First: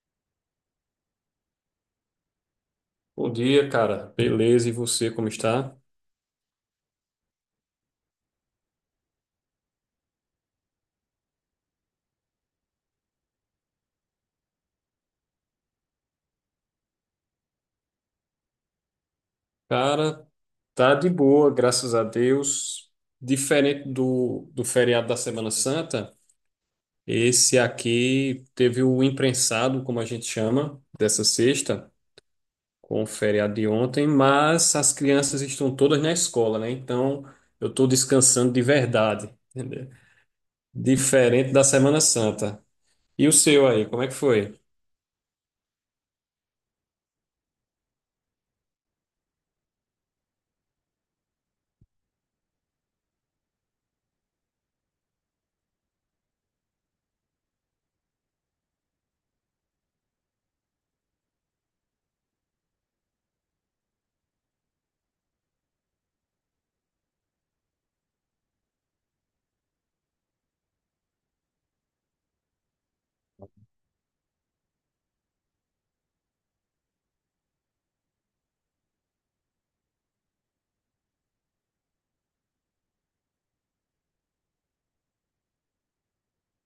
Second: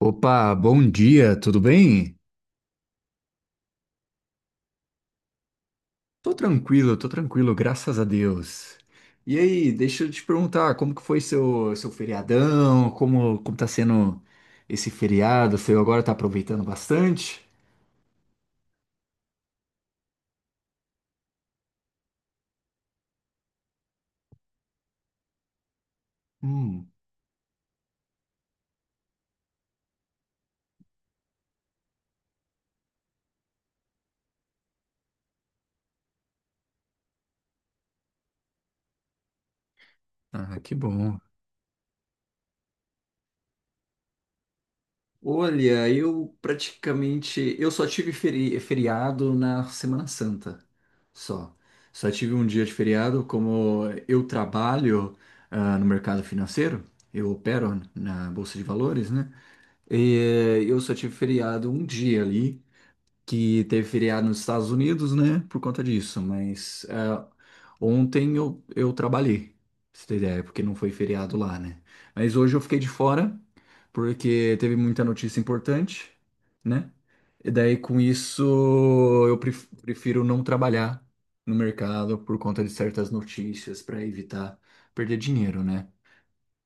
Opa, bom dia, tudo bem? Bom dia, cara. Beleza, e você como está? Tô tranquilo, graças a Deus. E aí, deixa eu te perguntar, como que foi seu feriadão? Como tá sendo esse feriado? Você agora tá aproveitando bastante? Cara, tá de boa, graças a Deus. Diferente do feriado da Semana Santa, Hum, esse aqui teve o imprensado, como a gente chama, dessa sexta, com o feriado de ontem, mas as crianças estão todas na escola, né? Então eu estou descansando de verdade, entendeu? ah, que bom. Diferente da Semana Santa. E o seu aí, como é que foi? Olha, eu praticamente, eu só tive feriado na Semana Santa, só. Só tive um dia de feriado, como eu trabalho, ah, no mercado financeiro, eu opero na Bolsa de Valores, né? E eu só tive feriado um dia ali, que teve feriado nos Estados Unidos, né? Por conta disso. Mas é, ontem eu trabalhei, pra você ter ideia, porque não foi feriado lá, né? Mas hoje eu fiquei de fora, porque teve muita notícia importante, né? E daí com isso eu prefiro não trabalhar no mercado por conta de certas notícias para evitar perder dinheiro, né?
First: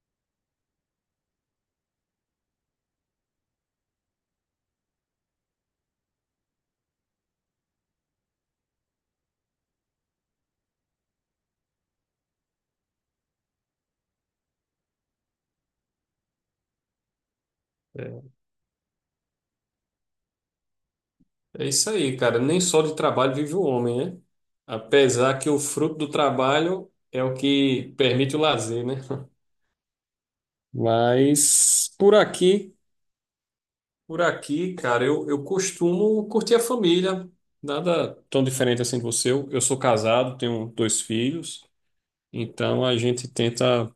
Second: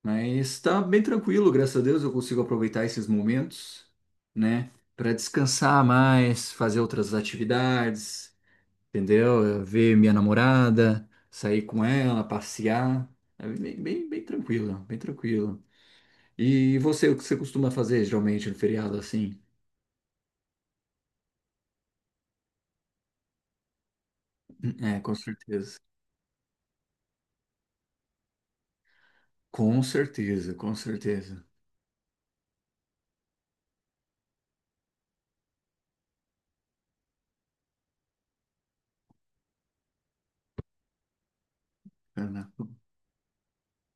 Mas tá bem tranquilo, graças a Deus eu consigo aproveitar esses momentos, né? Pra descansar mais, fazer outras atividades, entendeu? Eu ver minha namorada, sair com ela, passear. É bem, bem, bem tranquilo, bem tranquilo. E você, o que você costuma fazer geralmente no feriado assim? É isso aí, cara. Nem só de trabalho vive o homem, né? É, com Apesar que o certeza. fruto do trabalho é o que permite o lazer, né? Com certeza, com certeza. Mas por aqui, cara, eu costumo curtir a família. Nada tão diferente assim de você. Eu sou casado, tenho dois filhos, Ana. então a gente tenta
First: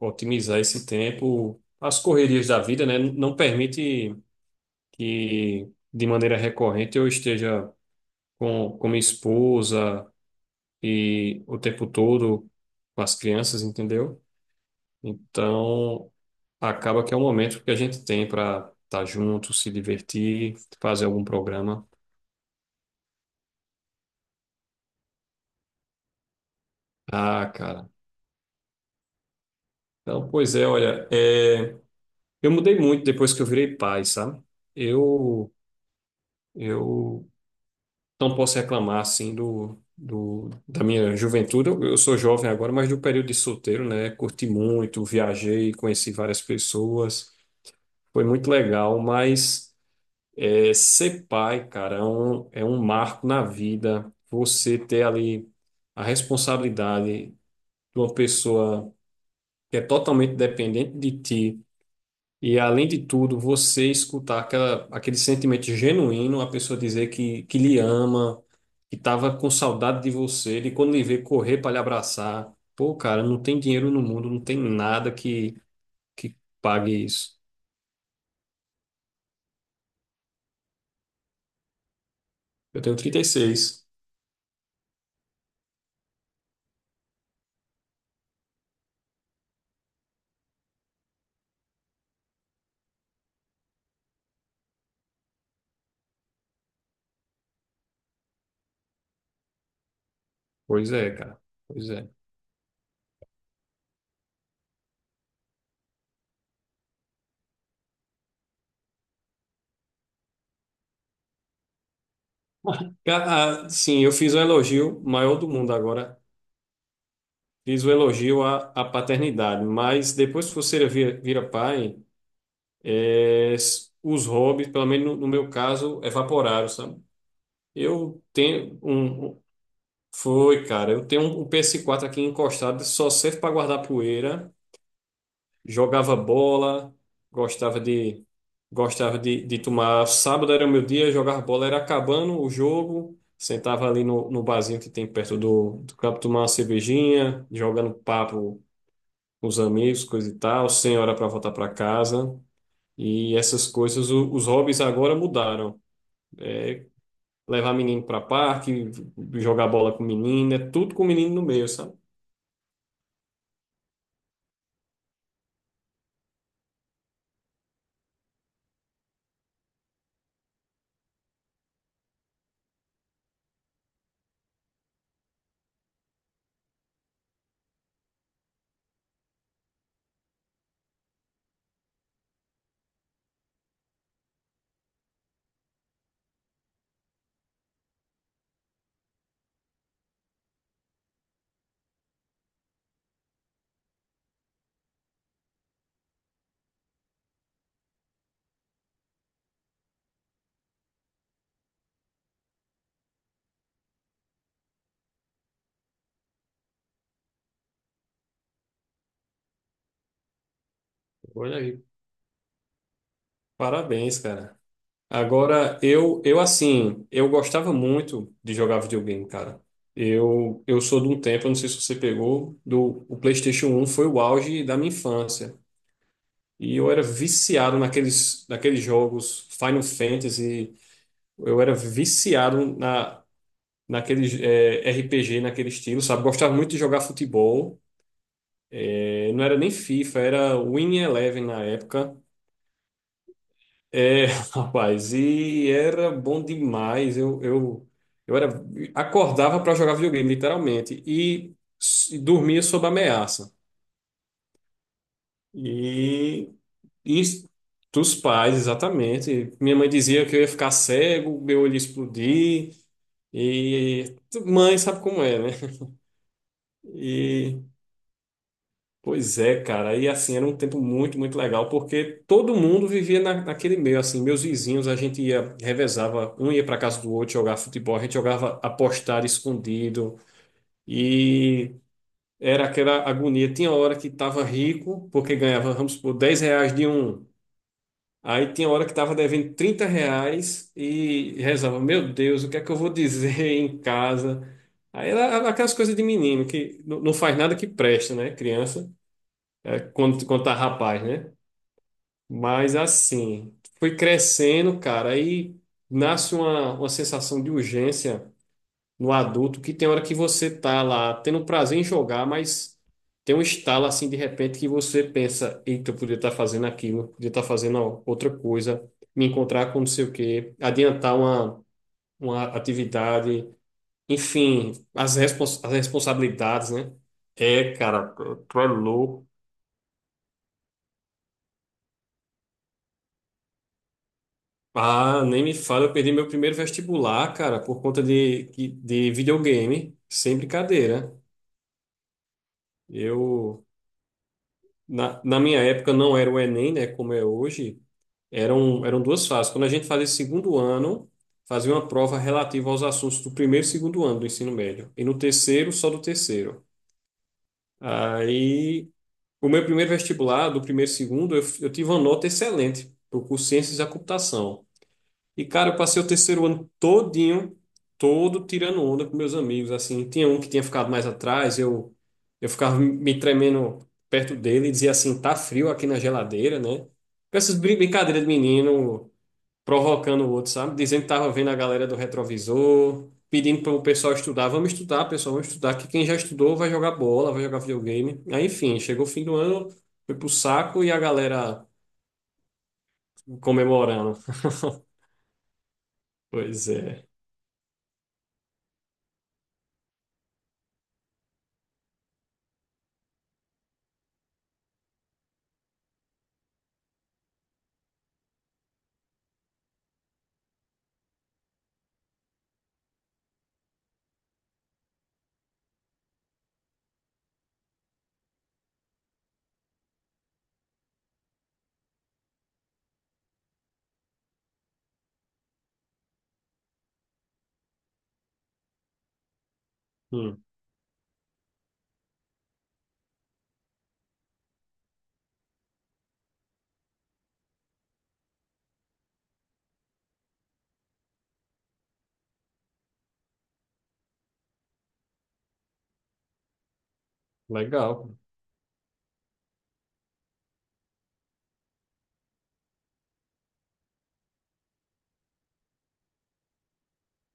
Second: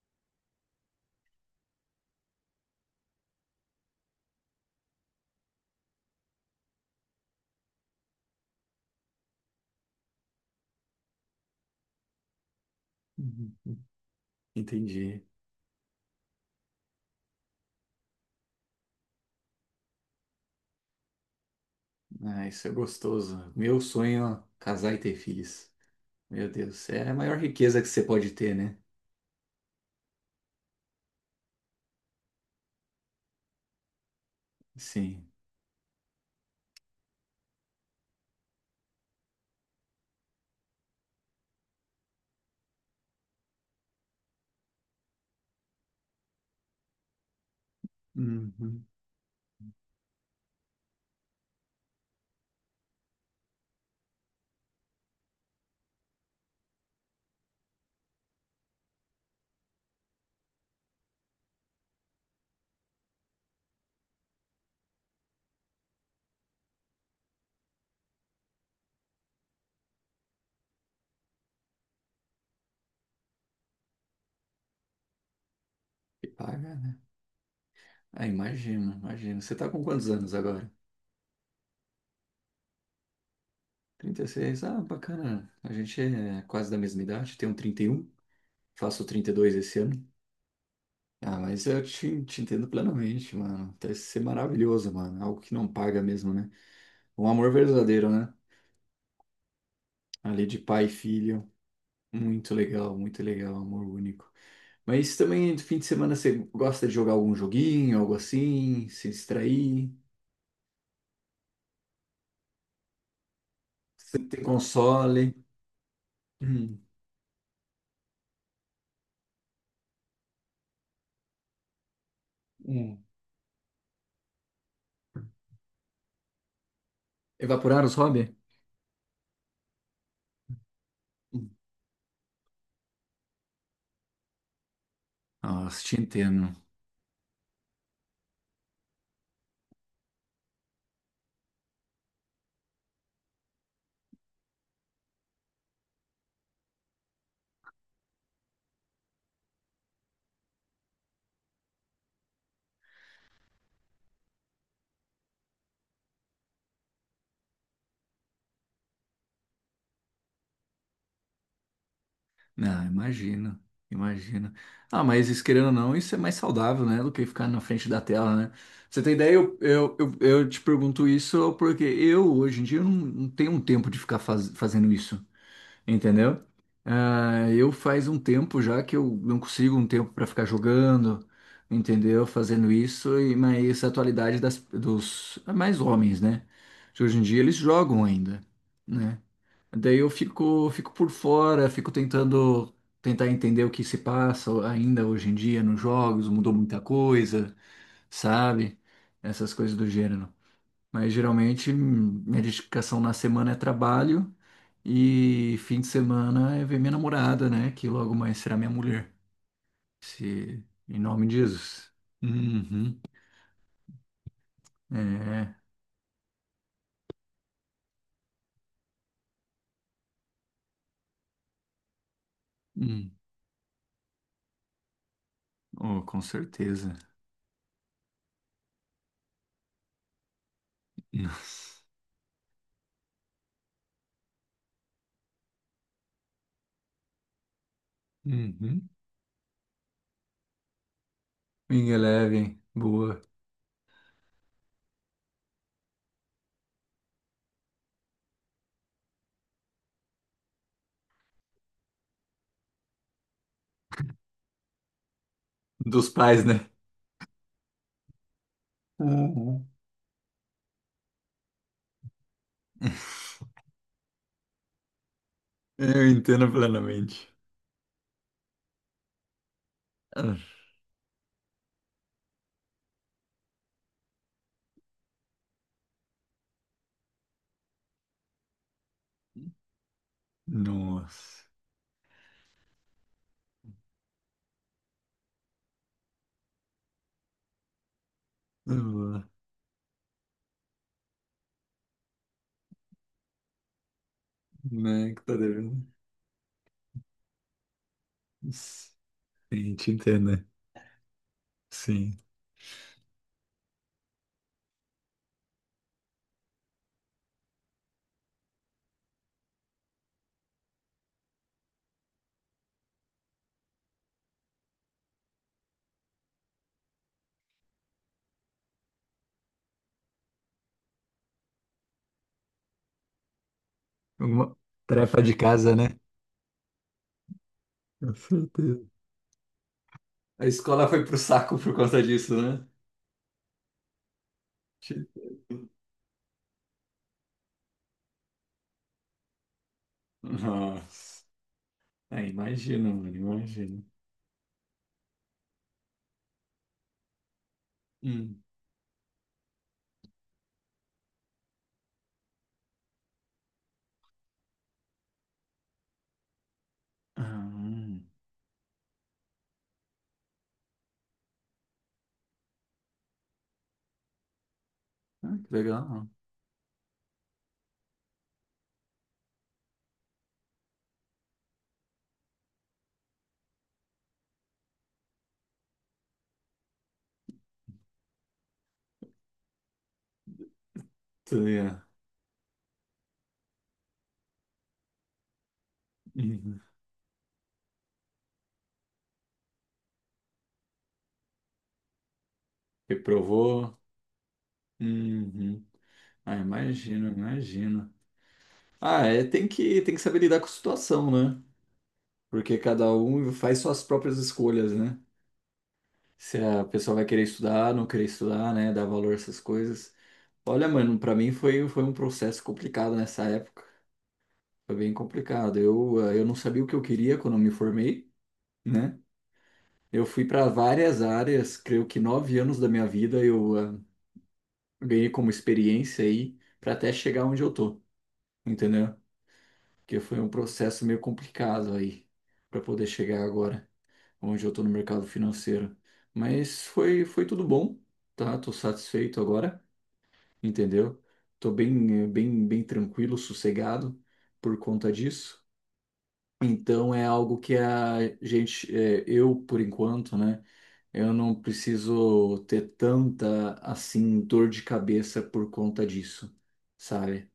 otimizar esse tempo. As correrias da vida, né? Não permite que de maneira recorrente eu esteja com minha esposa e o tempo todo com as crianças, Uhum. entendeu? Entendi. Então, acaba que é um momento que a gente tem para estar junto, se divertir, fazer algum programa. Ah, isso é gostoso. Meu sonho é casar e ter filhos. Meu Deus, é a maior Ah, riqueza que cara. você pode ter, né? Então, pois é, olha, eu mudei muito depois que eu virei pai, sabe? Sim. Eu, eu não posso reclamar, assim, da minha juventude. Eu sou jovem agora, mas do período de solteiro, né? Curti muito, viajei, conheci várias pessoas. Foi muito Uhum. legal, mas... É, ser pai, cara, é um marco na vida. Você ter ali a responsabilidade de uma pessoa que é totalmente dependente de ti. E, além de tudo, você escutar aquele sentimento genuíno, a pessoa dizer que lhe ama, que estava com saudade de você, e quando lhe vê correr para lhe abraçar. Pô, cara, não tem dinheiro no mundo, não tem nada E que paga, pague né? isso. Ah, imagino, imagino. Você tá com quantos anos agora? Eu tenho 36. 36. Ah, bacana. A gente é quase da mesma idade. Tenho 31. Faço 32 esse ano. Ah, mas eu te entendo plenamente, mano. Deve ser maravilhoso, mano. Algo que não paga mesmo, né? Um amor verdadeiro, né? Ali de pai e Pois é, cara. filho. Pois é. Muito legal, muito legal. Amor único. Mas também no fim de semana você gosta de jogar algum joguinho, algo assim, se distrair, Sim, eu você fiz um tem elogio console. maior do mundo agora. Hum. Fiz o elogio à paternidade, mas depois que você vira pai, Hum. Os hobbies, pelo menos no meu caso, evaporaram, sabe? Evaporar os Eu hobbies? tenho um. Um- Foi, cara, eu tenho um Hum. ps quatro aqui encostado, só serve para guardar poeira. Nossa, te Jogava entendo. bola, gostava de gostava de tomar. Sábado era o meu dia, jogava bola, era acabando o jogo, sentava ali no barzinho que tem perto do campo, tomar uma cervejinha, jogando papo com os amigos, coisa e tal, sem hora para voltar para casa. E essas coisas, os hobbies agora mudaram. Levar menino para parque, jogar bola com menino, é tudo com menino no meio, sabe? Não, imagino, imagino. Ah, mas isso, querendo ou não, isso é mais saudável, né, do que ficar na frente da tela, né? Pra você tem ideia? Eu te pergunto isso porque eu, hoje em dia, eu não, não tenho um tempo de ficar fazendo isso. Entendeu? Ah, eu faz um tempo já que eu não consigo um tempo para ficar jogando, entendeu? Fazendo isso, e mas a atualidade dos mais homens, né? De hoje em dia eles jogam ainda, né? Daí eu fico por fora, fico tentando tentar entender o que se passa ainda hoje em dia nos jogos, mudou muita coisa, sabe? Essas coisas do gênero. Mas geralmente minha dedicação na semana é trabalho e fim de semana é ver minha namorada, né? Que logo mais será minha mulher. Se... Em nome de Olha aí, Jesus. Uhum. parabéns, cara. É. Agora, eu assim, eu gostava muito de jogar videogame, cara. Eu sou de um tempo, eu não sei se você pegou, do Hum. o PlayStation um foi o auge da minha infância. Oh, com E eu certeza. era viciado naqueles jogos Final Fantasy, eu era Nossa. viciado naqueles RPG, naquele estilo, sabe? Gostava muito de jogar futebol. Uhum. Não era nem FIFA, era Winning Eleven na Minha época. leve, boa. É, rapaz, e era bom demais. Eu era, acordava para jogar videogame, literalmente, e dormia sob ameaça. Dos pais, E né? isso dos pais, exatamente. Uhum. Minha mãe dizia que eu ia ficar cego, meu olho ia explodir. E mãe sabe como é, né? Eu entendo plenamente. E pois é, cara. E assim, era Ah, um tempo muito, muito legal, porque todo mundo vivia naquele meio, assim, meus vizinhos, a gente ia, revezava, um ia para casa do outro jogar futebol, a gente jogava apostar escondido, nossa. e era aquela agonia. Tinha hora que tava rico, porque ganhava, vamos supor, 10 reais de um. Aí tinha hora que tava Boa. devendo 30 reais e rezava, meu Deus, o que é que eu vou dizer em casa? Aí Né? Que tá era aquelas devendo. coisas de menino, que não não faz nada que presta, né, criança? Sim, É te quando, entendo, quando né? tá rapaz, né? Sim. Mas assim, fui crescendo, cara, aí nasce uma sensação de urgência no adulto, que tem hora que você tá lá tendo prazer em jogar, mas tem um estalo assim de repente que você pensa, eita, eu podia estar fazendo aquilo, podia estar fazendo outra coisa, me encontrar com não sei o quê, adiantar uma atividade, Alguma enfim, tarefa de as casa, né? responsabilidades, né? É, cara, Com tu é certeza. louco. A escola foi pro saco por conta disso, né? Ti- Ah, nem me fala, eu perdi meu primeiro vestibular, cara, por conta de videogame, sem brincadeira. Nossa. É, imagina, mano, Eu, imagina. Na minha época, não era o Enem, né, como é hoje, Hum. Eram duas fases. Quando a gente fazia segundo ano, fazia uma prova relativa aos assuntos do primeiro e segundo ano do ensino médio, e no terceiro, só do terceiro. Ah, Aí, o meu primeiro vestibular, do primeiro e segundo, eu tive uma nota excelente, para o curso Ciências da Computação. ah, E, que cara, eu passei legal. o terceiro ano todinho, todo tirando onda com meus amigos, assim. Tinha um que tinha ficado mais atrás, eu ficava me tremendo perto dele e dizia assim, tá frio aqui na geladeira, né? Com essas brincadeiras de menino, provocando o outro, sabe? Dizendo que tava Tu vendo a ia- galera do retrovisor, pedindo para o pessoal estudar. Vamos estudar, pessoal, vamos estudar, que quem já estudou Uhum. vai jogar bola, vai jogar videogame. Aí, enfim, chegou o fim do ano, foi pro saco e a galera Reprovou. comemorando. Uhum. Ah, Pois é. imagina, imagina. Ah, é, tem que saber lidar com a situação, né? Porque cada um faz suas próprias escolhas, né? Se a pessoa vai querer estudar, não querer estudar, né? Dar valor a essas coisas. Olha, mano, pra mim foi um processo complicado nessa época. Foi bem complicado. Eu, eu não sabia o que eu queria quando eu me formei, né? Eu fui para várias áreas, creio que 9 anos da minha vida eu ganhei como experiência aí para até chegar onde eu tô, entendeu? Porque foi um Hum, processo meio complicado aí para poder chegar agora onde eu tô no mercado financeiro. Mas foi tudo bom, tá? Tô satisfeito agora, entendeu? Tô bem, bem tranquilo, sossegado por conta disso. Então é algo que a legal. gente, é, eu por enquanto, né? Eu não preciso ter tanta assim dor de cabeça por conta disso, sabe?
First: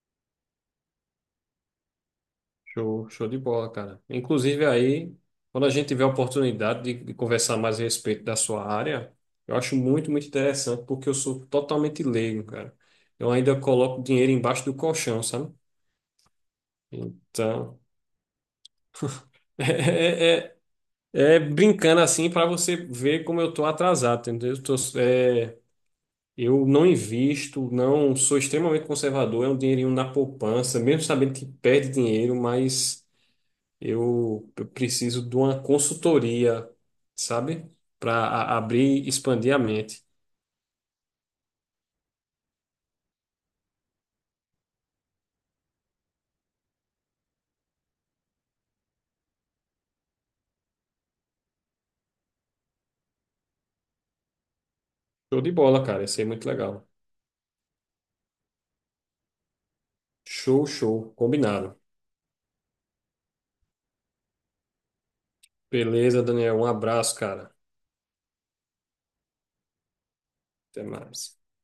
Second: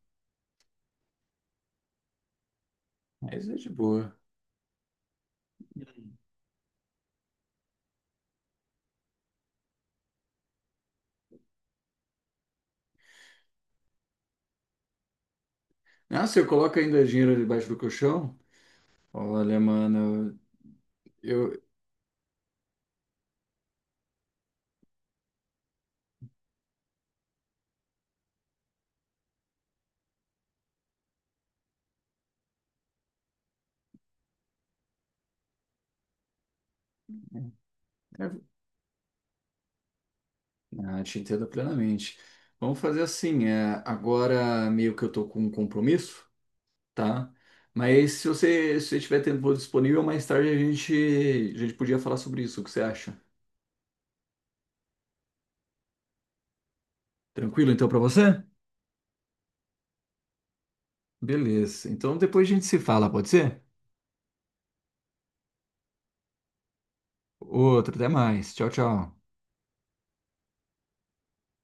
Show, show de Mas é de bola, cara. boa. Inclusive aí, quando a gente tiver a oportunidade de conversar mais a respeito da sua área, eu acho muito, muito interessante, porque eu sou totalmente leigo, cara. Eu ainda coloco dinheiro embaixo do colchão, sabe? Ah, se eu coloco ainda dinheiro debaixo do Então, colchão? Olha, é, mano, é, é eu, brincando assim para você ver como eu tô atrasado, entendeu? Eu não invisto, não sou extremamente conservador, é um dinheirinho na poupança, mesmo sabendo que perde dinheiro, mas eu preciso de uma consultoria, sabe? eu, Para abrir e expandir a mente. Te entendo plenamente. Vamos fazer assim, é, agora meio que eu tô com um compromisso, tá? Mas se você, se você tiver tempo disponível, mais tarde a gente podia falar sobre isso. O que você acha? Show de bola, cara. Isso aí é muito legal. Tranquilo então pra você? Show, show. Combinado. Beleza. Então depois a gente se fala, pode ser? Beleza, Daniel. Um abraço, cara. Outro, até mais. Tchau, tchau. Até mais.